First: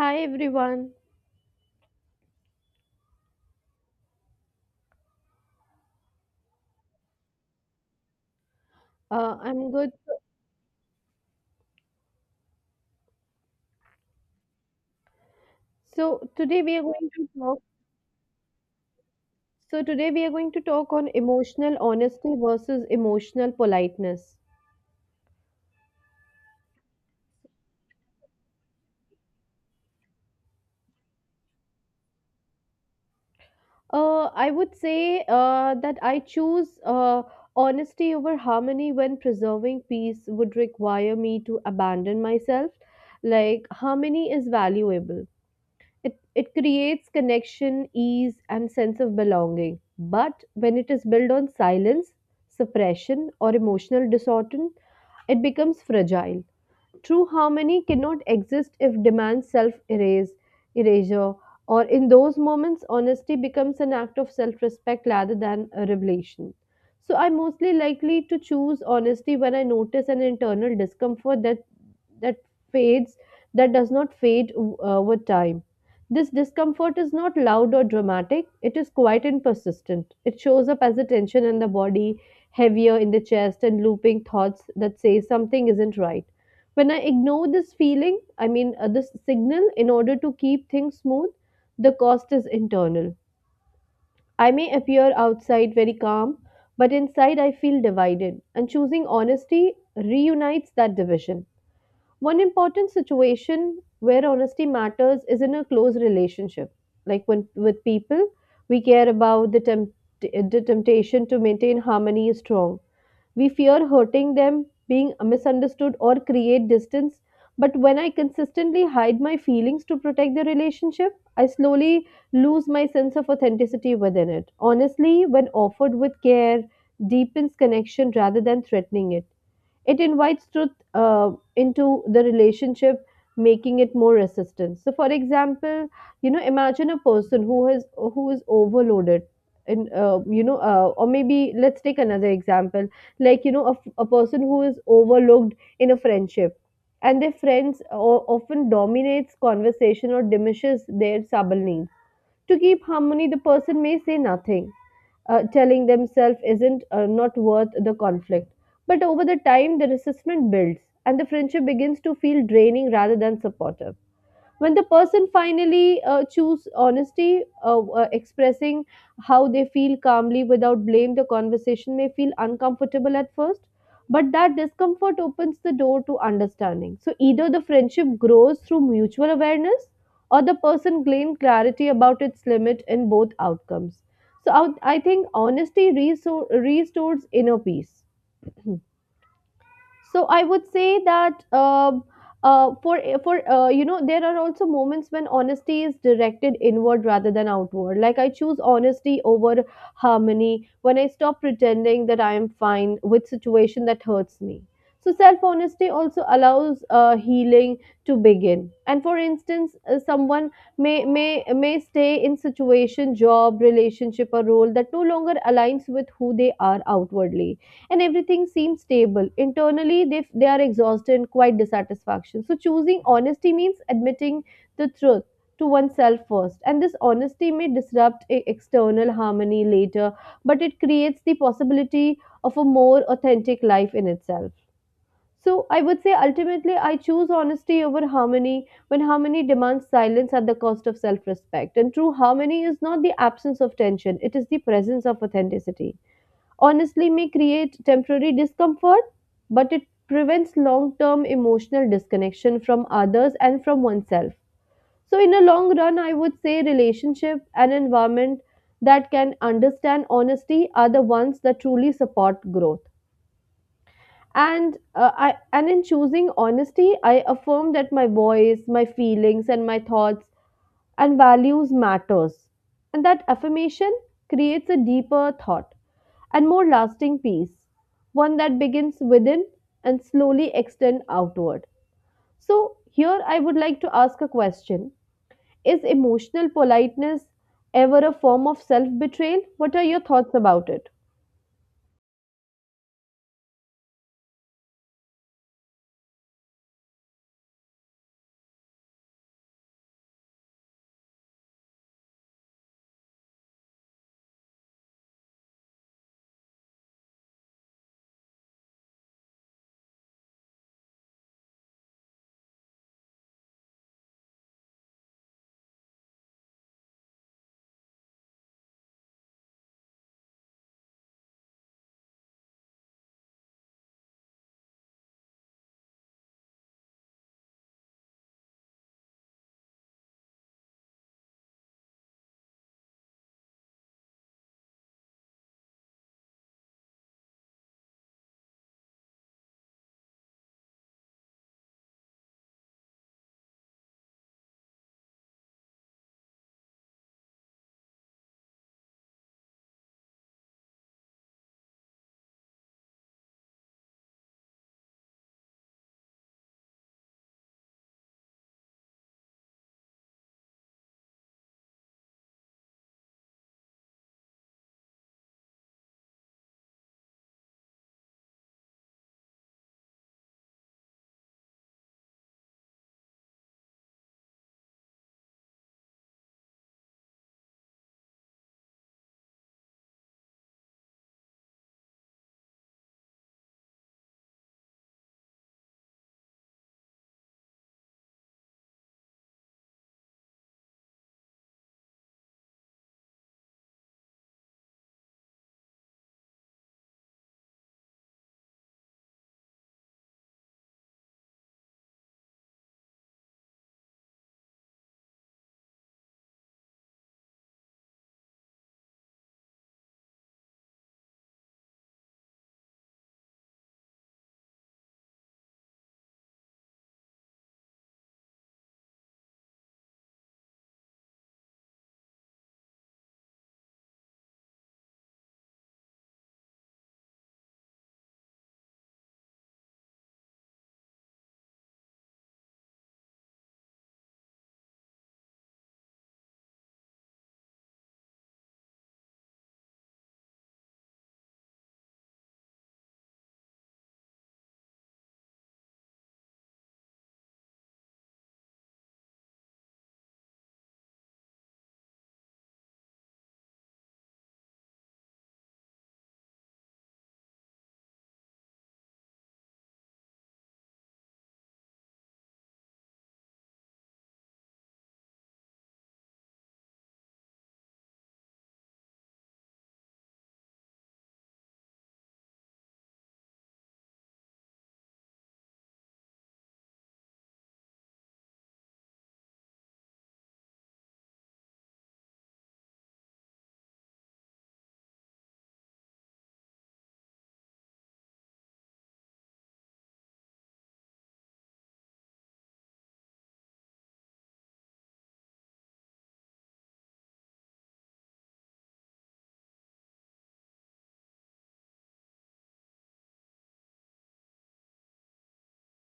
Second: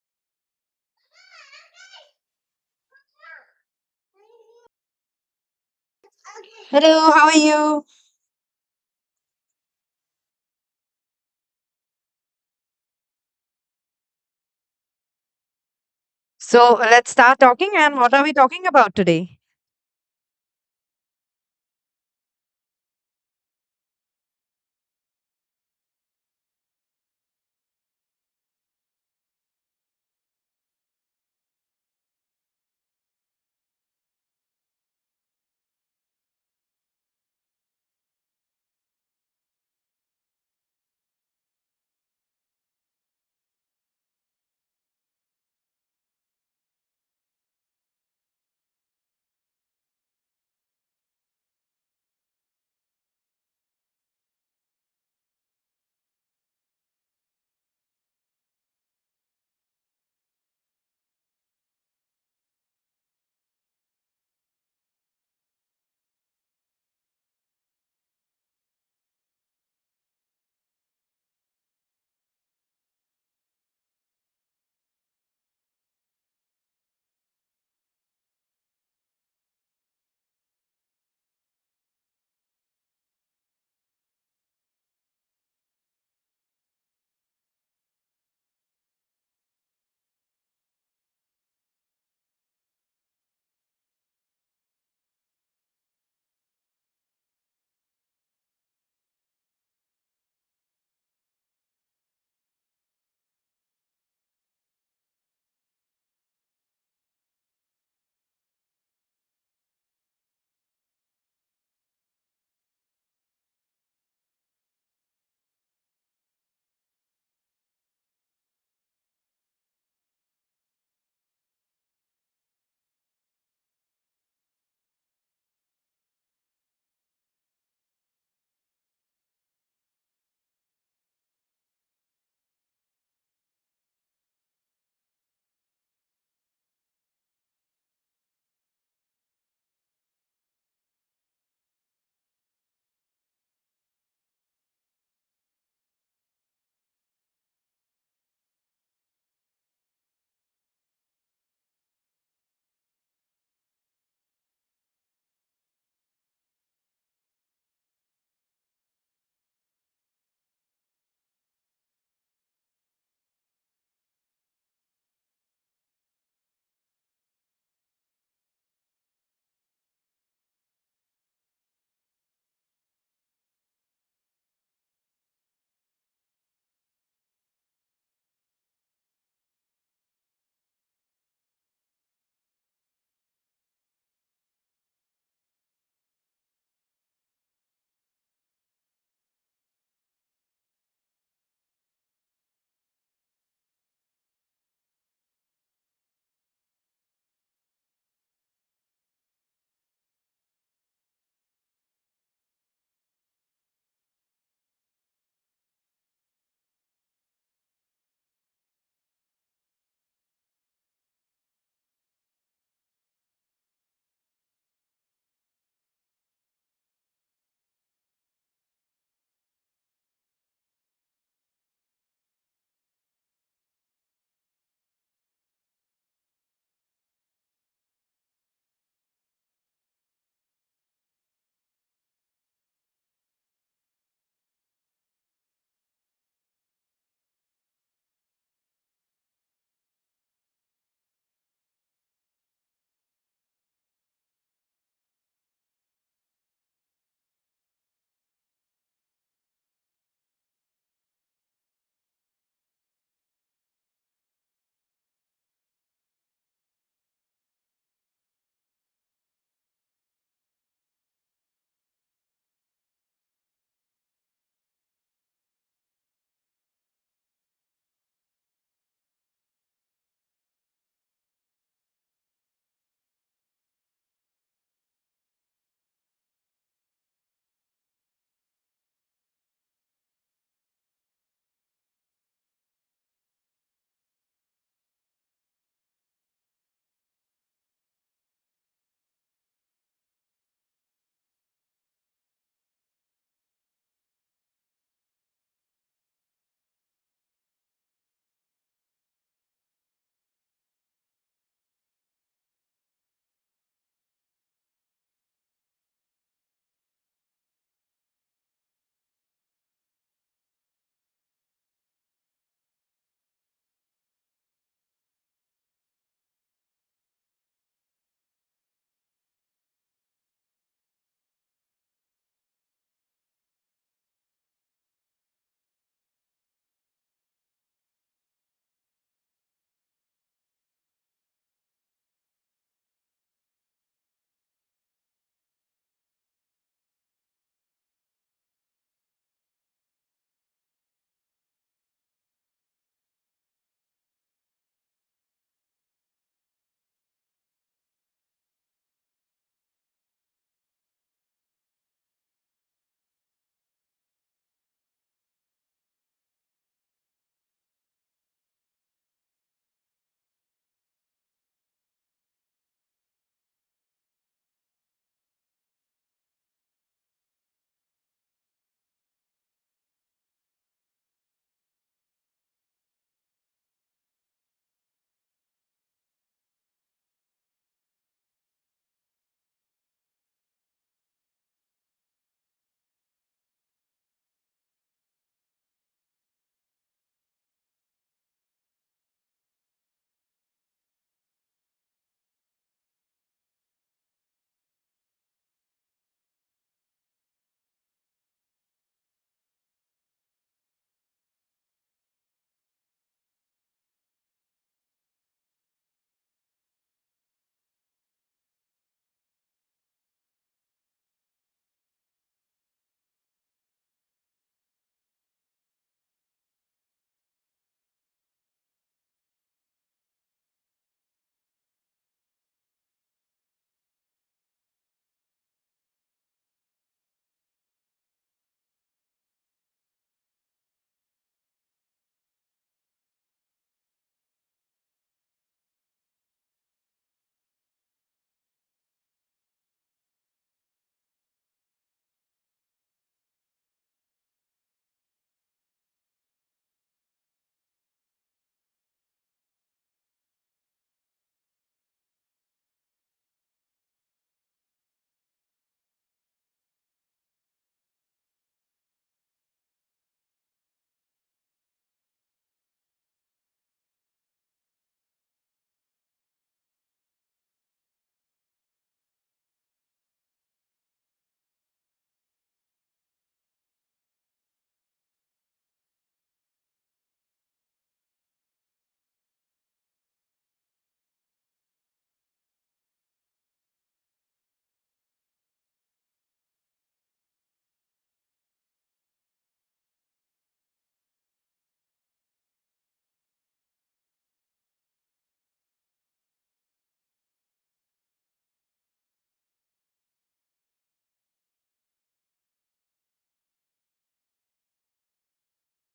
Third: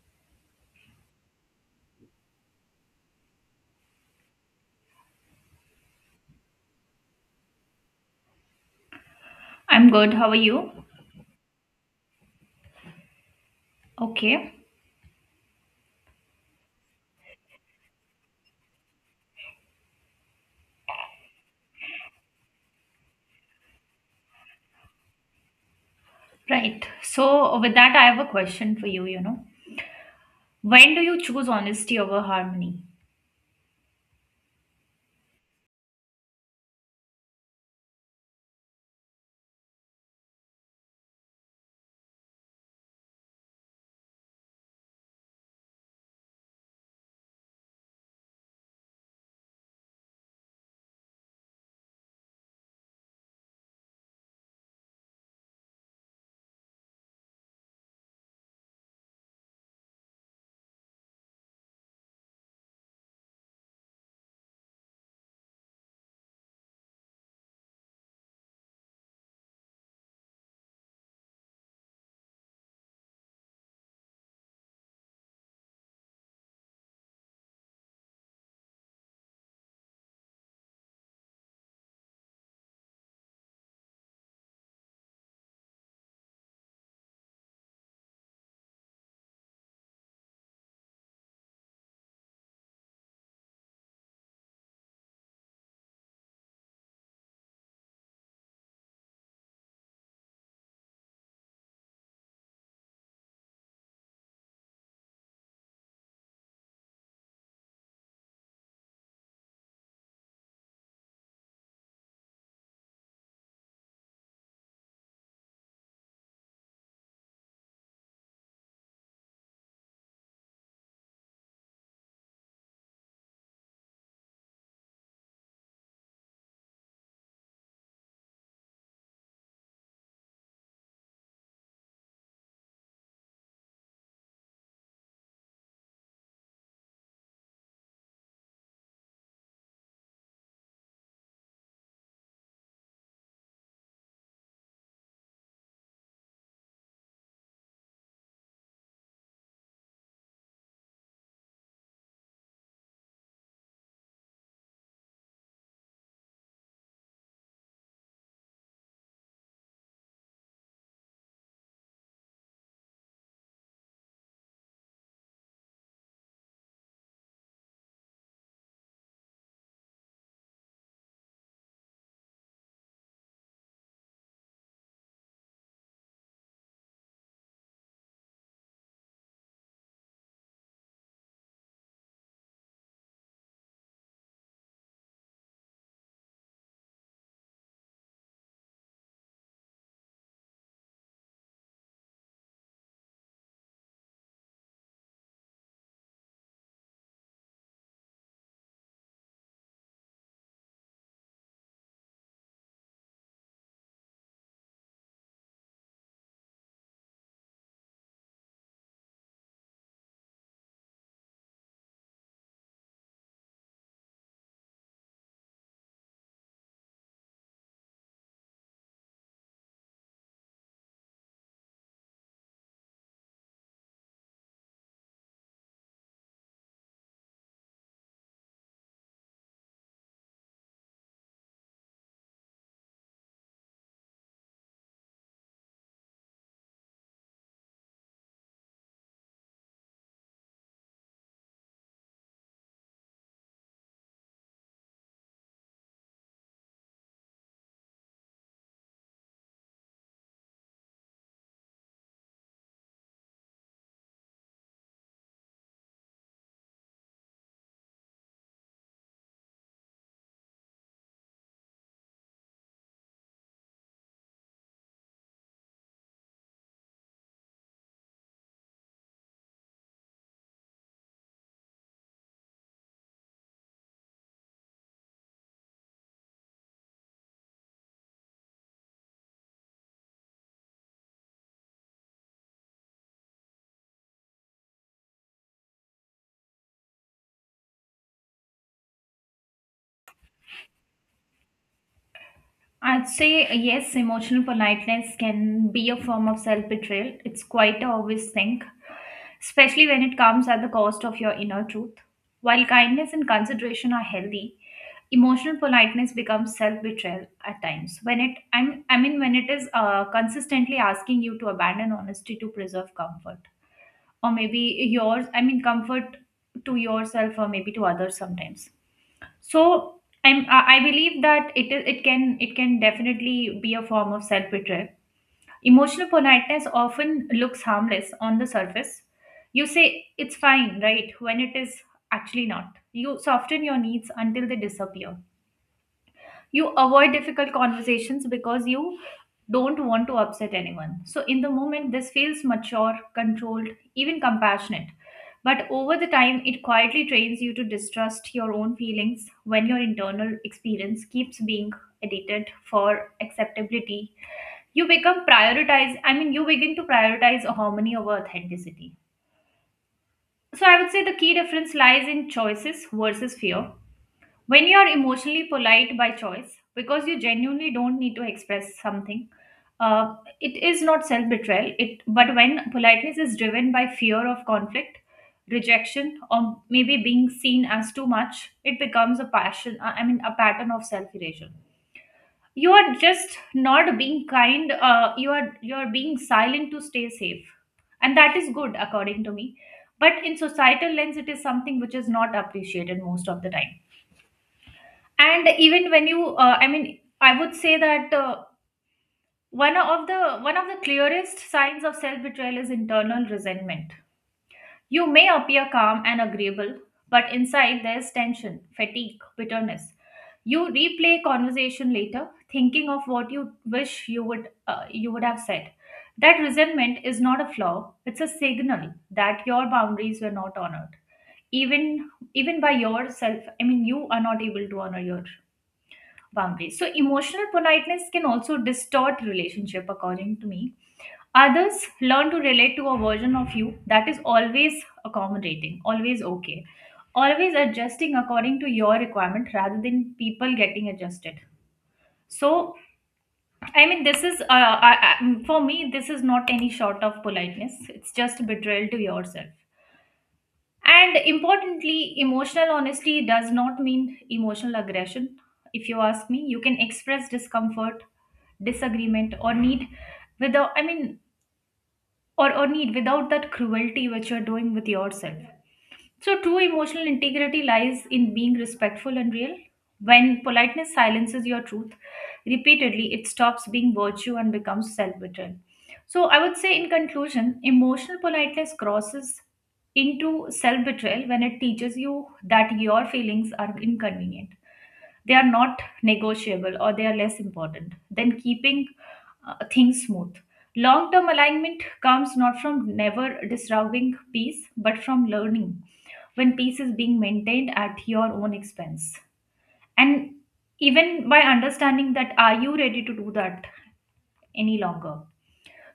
Hi everyone. Hello, how are you? I'm I'm good. good. How are you? Okay. So today So we are going let's to start talk. talking. And what are we talking about today? So today we are going to talk on emotional honesty versus emotional politeness. Right. So, with that, I have a question for you. You know, when do you choose honesty over harmony? I would say that I choose honesty over harmony when preserving peace would require me to abandon myself. Like harmony is valuable. It creates connection, ease, and sense of belonging. But when it is built on silence, suppression, or emotional distortion, it becomes fragile. True harmony cannot exist if demands self erase erasure, or in those moments, honesty becomes an act of self respect rather than a revelation. So, I mostly likely to choose honesty when I notice an internal discomfort that fades, that does not fade with time. This discomfort is not loud or dramatic, it is quiet and persistent. It shows up as a tension in the body, heavier in the chest, and looping thoughts that say something isn't right. When I ignore this feeling, I mean this signal, in order to keep things smooth, the cost is internal. I may appear outside very calm, but inside I feel divided, and choosing honesty reunites that division. One important situation where honesty matters is in a close relationship, like when with people we care about, the temptation to maintain harmony is strong. We fear hurting them, being misunderstood, or create distance. But when I consistently hide my feelings to protect the relationship, I slowly lose my sense of authenticity within it. Honestly, when offered with care, deepens connection rather than threatening it. It invites truth into the relationship, making it more resistant. So, for example, imagine a person who is overloaded. Or maybe let's take another example, like a, a person who is overlooked in a friendship, and their friends often dominates conversation or diminishes their subtle needs. To keep harmony, the person may say nothing, telling themselves isn't not worth the conflict. But over the time, the resentment builds, and the friendship begins to feel draining rather than supportive. When the person finally choose honesty, expressing how they feel calmly without blame, the conversation may feel uncomfortable at first, but that discomfort opens the door to understanding. So either the friendship grows through mutual awareness, or the person gains clarity about its limit. In both outcomes, so I think honesty restores inner peace. So I would say that uh, for for there are also moments when honesty is directed inward rather than outward. Like I choose honesty over harmony when I stop pretending that I am fine with situation that hurts me. So self honesty also allows healing to begin. And for instance, someone may stay in situation, job, relationship, or role that no longer aligns with who they are. Outwardly, and everything seems stable. Internally, they are exhausted and quite dissatisfaction. So, choosing honesty means admitting the truth to oneself first. And this honesty may disrupt external harmony later, but it creates the possibility of a more authentic life in itself. So, I would say ultimately, I choose honesty over harmony when harmony demands silence at the cost of self respect. And true harmony is not the absence of tension, it is the presence of authenticity. Honestly may create temporary discomfort, but it prevents long term emotional disconnection from others and from oneself. So, in a long run, I would say relationship and environment that can understand honesty are the ones that truly support growth. And in choosing honesty, I affirm that my voice, my feelings, and my thoughts and values matters. And that affirmation creates a deeper thought and more lasting peace, one that begins within and slowly extend outward. So here I would like to ask a question. Is emotional politeness ever a form of self-betrayal? What are your thoughts about it? I'd say yes, emotional politeness can be a form of self betrayal. It's quite a obvious thing, especially when it comes at the cost of your inner truth. While kindness and consideration are healthy, emotional politeness becomes self betrayal at times. When it, I'm, I mean, when it is consistently asking you to abandon honesty to preserve comfort. Or maybe yours, I mean comfort to yourself or maybe to others sometimes. So, I believe that it can definitely be a form of self betrayal. Emotional politeness often looks harmless on the surface. You say it's fine, right, when it is actually not. You soften your needs until they disappear. You avoid difficult conversations because you don't want to upset anyone. So, in the moment, this feels mature, controlled, even compassionate. But over the time, it quietly trains you to distrust your own feelings when your internal experience keeps being edited for acceptability. You become prioritize, I mean, you begin to prioritize harmony over authenticity. So, I would say the key difference lies in choices versus fear. When you're emotionally polite by choice, because you genuinely don't need to express something, uh, it is not self betrayal. It but when politeness is driven by fear of conflict, rejection, or maybe being seen as too much, it becomes a passion. I mean, a pattern of self erasure. You are just not being kind. You are you are being silent to stay safe, and that is good according to me. But in societal lens, it is something which is not appreciated most of the time. And even when you I mean, I would say that, one of the clearest signs of self betrayal is internal resentment. You may appear calm and agreeable, but inside there's tension, fatigue, bitterness. You replay conversation later, thinking of what you wish you would have said. That resentment is not a flaw, it's a signal that your boundaries were not honored. Even even by yourself, I mean you are not able to honor your boundaries. So emotional politeness can also distort relationship according to me. Others learn to relate to a version of you that is always accommodating, always okay, always adjusting according to your requirement rather than people getting adjusted. So, I mean this is I, for me this is not any sort of politeness. It's just betrayal to yourself. And importantly, emotional honesty does not mean emotional aggression. If you ask me, you can express discomfort, disagreement, without, I mean, or need without that cruelty which you're doing with yourself. So, true emotional integrity lies in being respectful and real. When politeness silences your truth repeatedly, it stops being virtue and becomes self betrayal. So, I would say, in conclusion, emotional politeness crosses into self betrayal when it teaches you that your feelings are inconvenient, they are not negotiable, or they are less important than keeping things smooth. Long term alignment comes not from never disrupting peace, but from learning when peace is being maintained at your own expense. And even by understanding that, are you ready to do that any longer?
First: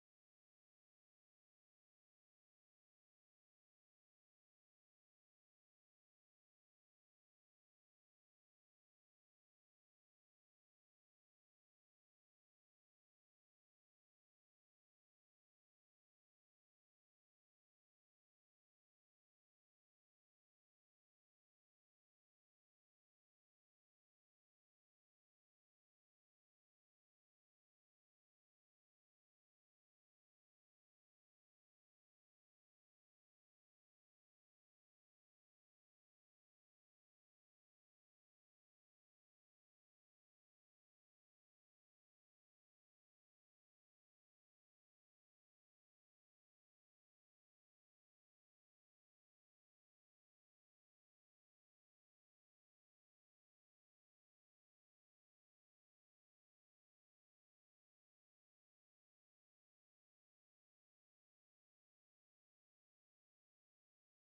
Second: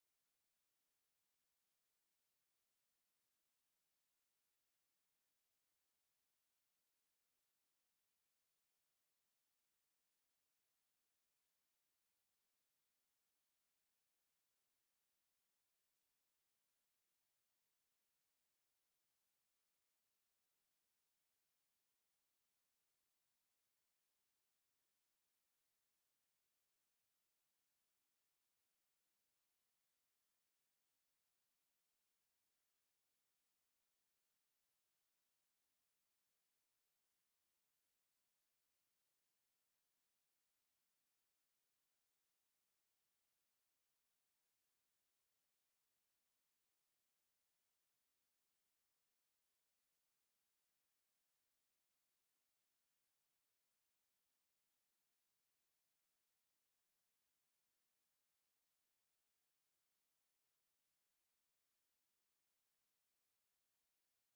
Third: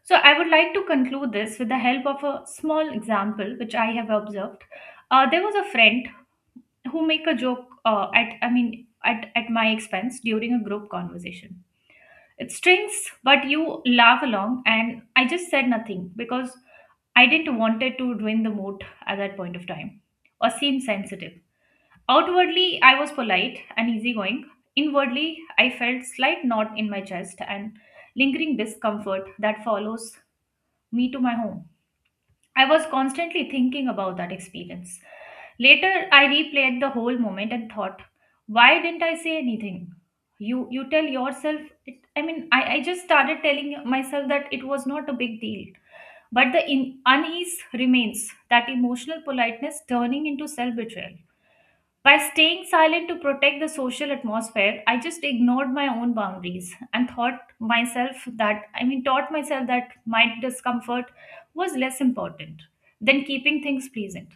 So, I would like to conclude this with the help of a small example which I have observed. There was a friend who make a joke at I mean at my expense during a group conversation. It stings, but you laugh along and I just said nothing because I didn't wanted to ruin the mood at that point of time or seem sensitive. Outwardly I was polite and easygoing. Inwardly I felt slight knot in my chest and lingering discomfort that follows me to my home. I was constantly thinking about that experience. Later, I replayed the whole moment and thought, why didn't I say anything? You tell yourself. It, I mean, I just started telling myself that it was not a big deal. But the in, unease remains. That emotional politeness turning into self betrayal. By staying silent to protect the social atmosphere, I just ignored my own boundaries and thought myself that, I mean, taught myself that my discomfort was less important than keeping things pleasant.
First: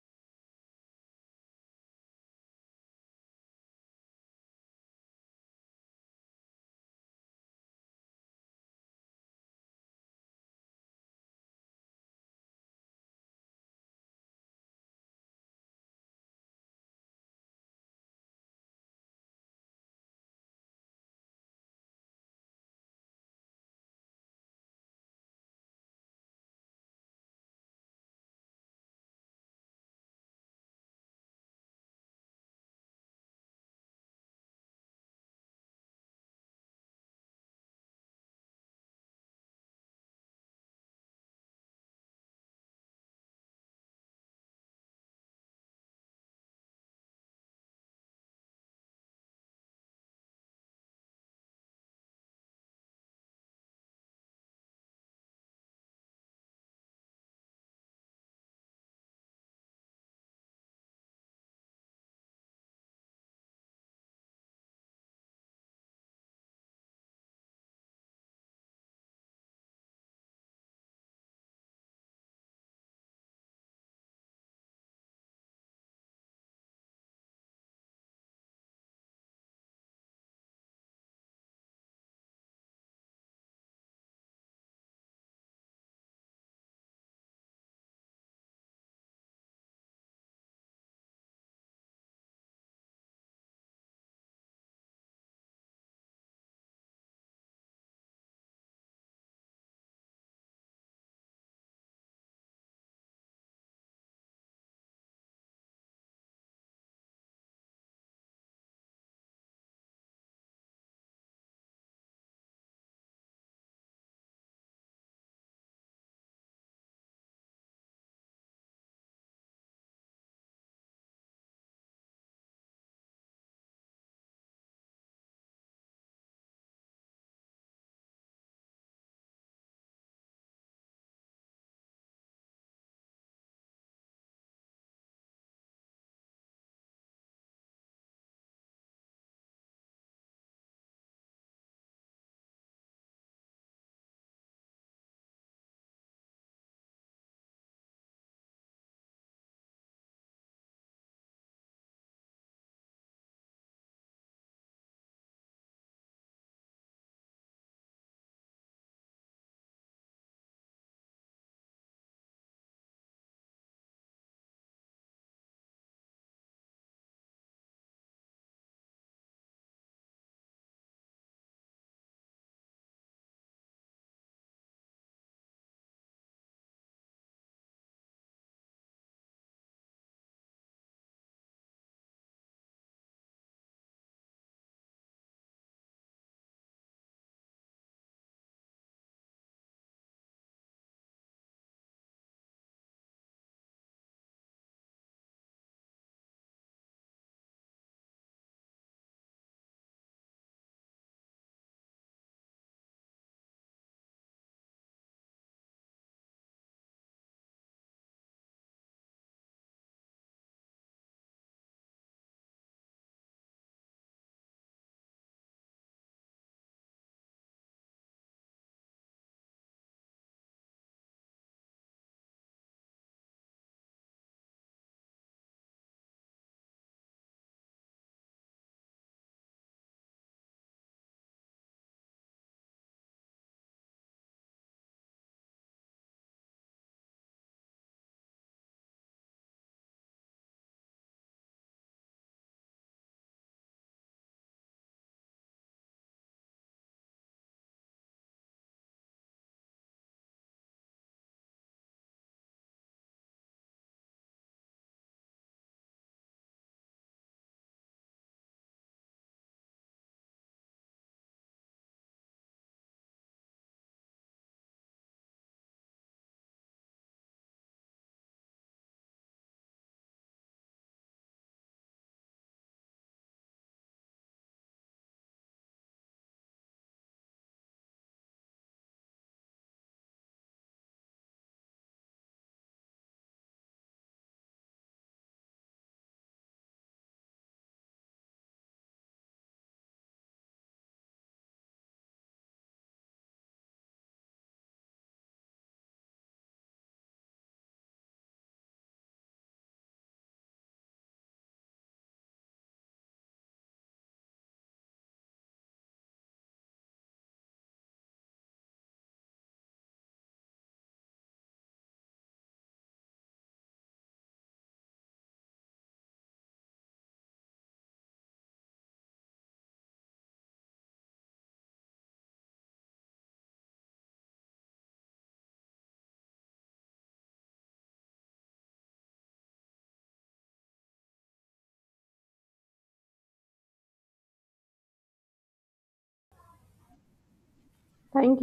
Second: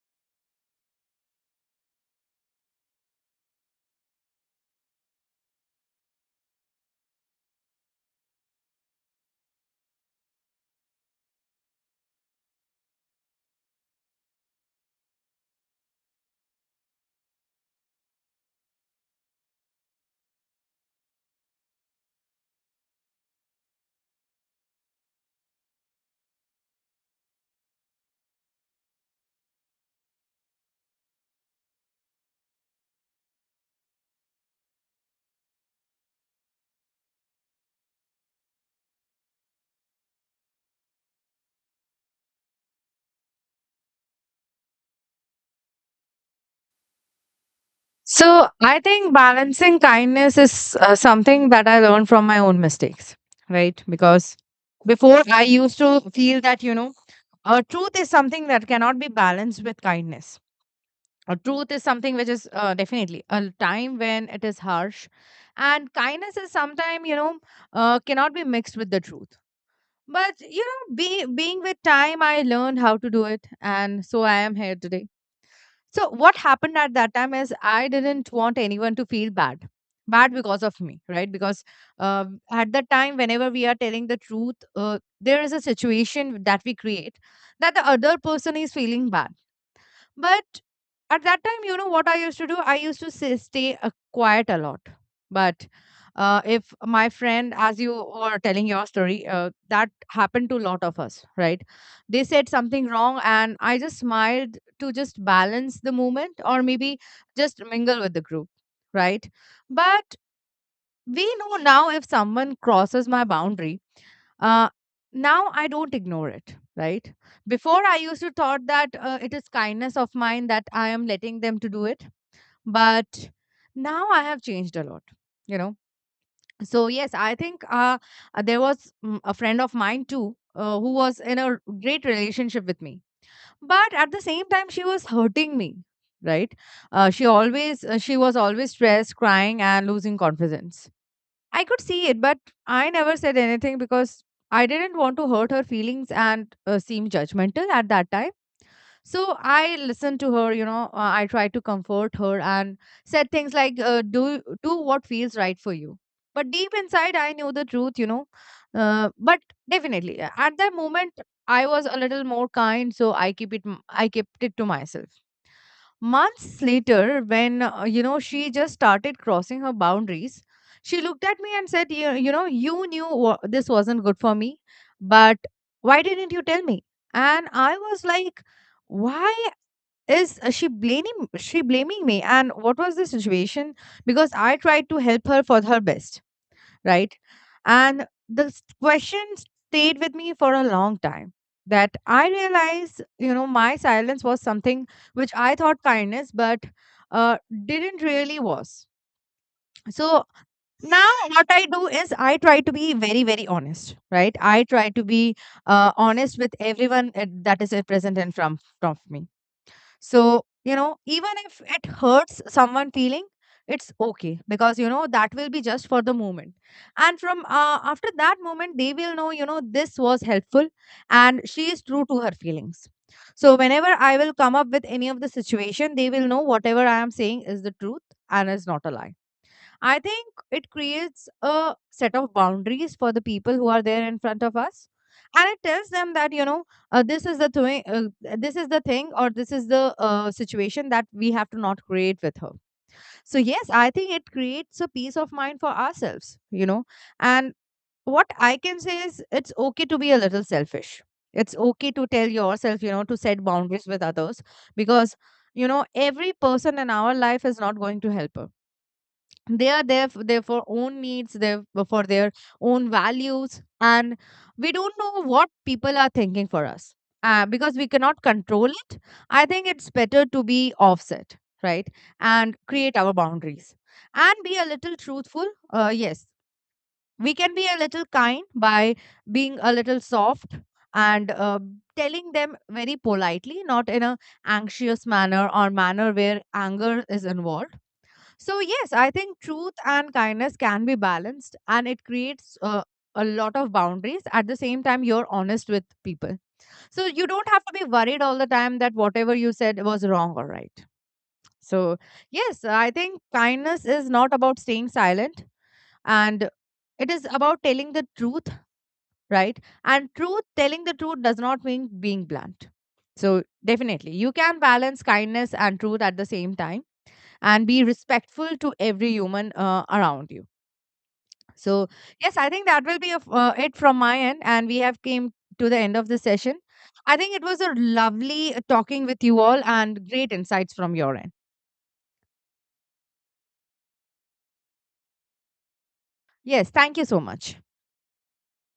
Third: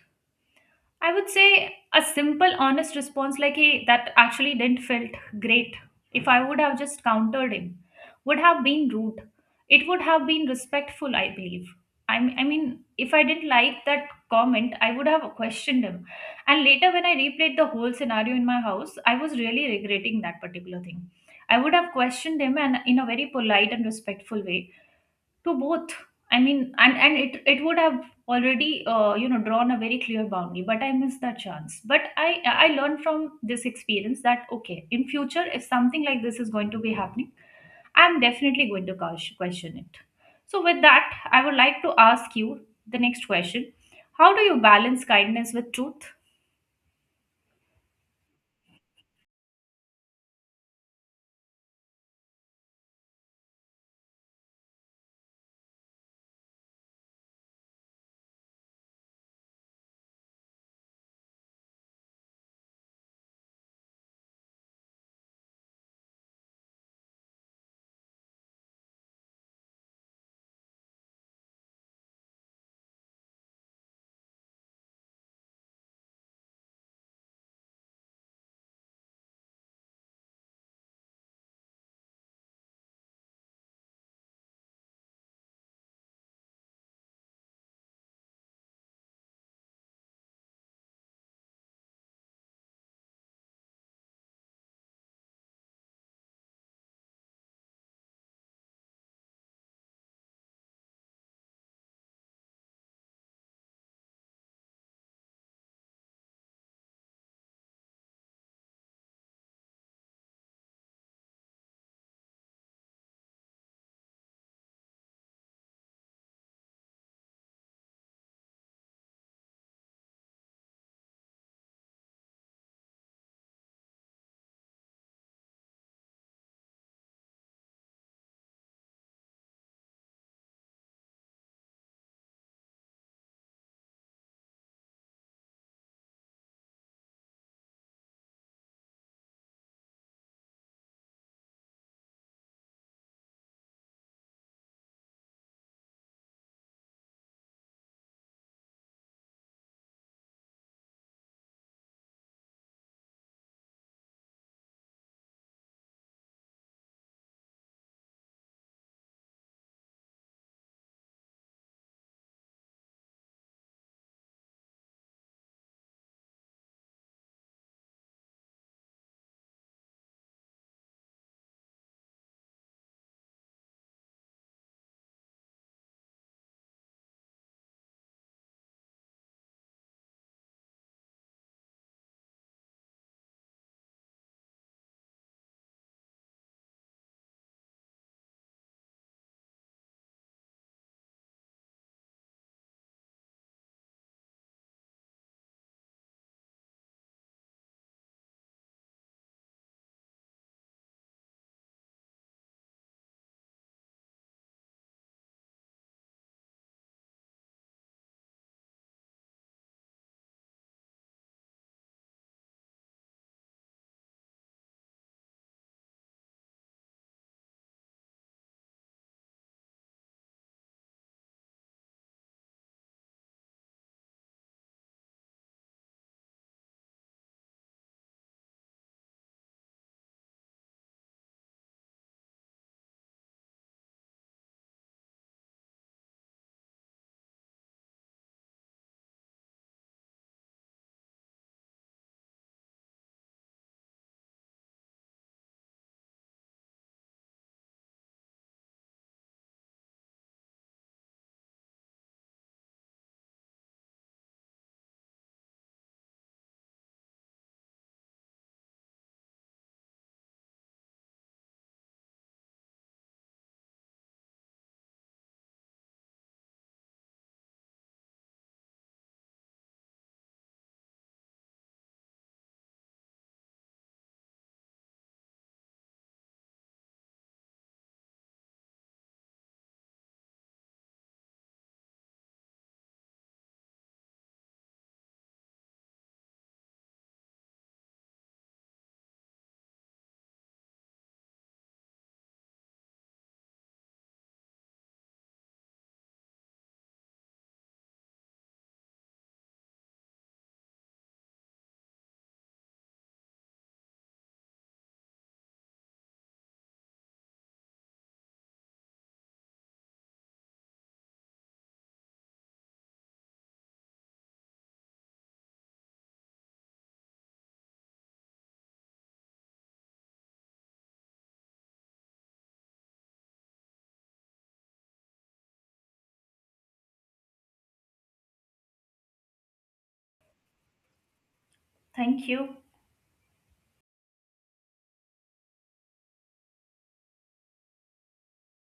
I would say a simple, honest response like, hey, that actually didn't felt great. If I would have just countered him, would have been rude. It would have been respectful, I believe. I mean, if I didn't like that comment, I would have questioned him. And later, when I replayed the whole scenario in my house, I was really regretting that particular thing. I would have questioned him and in a very polite and respectful way to both, I mean. And it would have already you know drawn a very clear boundary, but I missed that chance. But I learned from this experience that okay, in future if something like this is going to be happening, I'm definitely going to question it. So with that I would like to ask you the next question, how do you balance kindness with truth? So I think balancing kindness is something that I learned from my own mistakes, right? Because before I used to feel that, you know, truth is something that cannot be balanced with kindness. Truth is something which is definitely a time when it is harsh. And kindness is sometimes, you know, cannot be mixed with the truth. But you know, being with time, I learned how to do it, and so I am here today. So what happened at that time is I didn't want anyone to feel bad because of me, right? Because uh, at that time, whenever we are telling the truth, there is a situation that we create that the other person is feeling bad. But at that time, you know what I used to do? I used to say, stay quiet a lot. But if my friend, as you were telling your story, that happened to a lot of us, right? They said something wrong, and I just smiled to just balance the moment or maybe just mingle with the group, right? But we know now if someone crosses my boundary uh, now I don't ignore it, right? Before I used to thought that it is kindness of mine that I am letting them to do it, but now I have changed a lot, you know. So yes, I think there was a friend of mine too, who was in great relationship with me, but at the same time she was hurting me, right? She was always stressed, crying and losing confidence. I could see it, but I never said anything because I didn't want to hurt her feelings and seem judgmental at that time. So I listened to her, you know, I tried to comfort her and said things like, do what feels right for you. But deep inside, I knew the truth, you know. But definitely, at that moment, I was a little more kind, so I keep I kept it to myself. Months later, when you know she just started crossing her boundaries, she looked at me and said, you know, you this wasn't good for me, but why didn't you tell me?" And I was like, "Why is she blaming me?" And what was the situation? Because I tried to help her for her best, right? And this question stayed with me for a long time. That I realized, you know, my silence was something which I thought kindness, but uh, didn't really was. So now what I do is I try to be very, very honest, right? I try to be honest with everyone that is present in front of me. So, you know, even if it hurts someone feeling, it's okay because you know that will be just for the moment. And from after that moment, they will know, you know, this was helpful and she is true to her feelings. So, whenever I will come up with any of the situation, they will know whatever I am saying is the truth and is not a lie. I think it creates a set of boundaries for the people who are there in front of us, and it tells them that this is the this is the thing, or this is the situation that we have to not create with her. So yes, I think it creates a peace of mind for ourselves, you know. And what I can say is, it's okay to be a little selfish. It's okay to tell yourself, you know, to set boundaries with others, because you know every person in our life is not going to help us. They are there for their for own needs, their own values, and we don't know what people are thinking for us, because we cannot control it. I think it's better to be offset, right, and create our boundaries and be a little truthful. Yes, we can be a little kind by being a little soft, and telling them very politely, not in a anxious manner or manner where anger is involved. So, yes, I think truth and kindness can be balanced and it creates a lot of boundaries. At the same time, you're honest with people. So, you don't have to be worried all the time that whatever you said was wrong or right. So, yes, I think kindness is not about staying silent and it is about telling the truth, right? And truth, telling the truth does not mean being blunt. So, definitely, you can balance kindness and truth at the same time and be respectful to every human around you. So yes, I think that will be it from my end, and we have came to the end of the session. I think it was a lovely talking with you all and great insights from your end. Thank you. Yes, thank you so much. Thank you.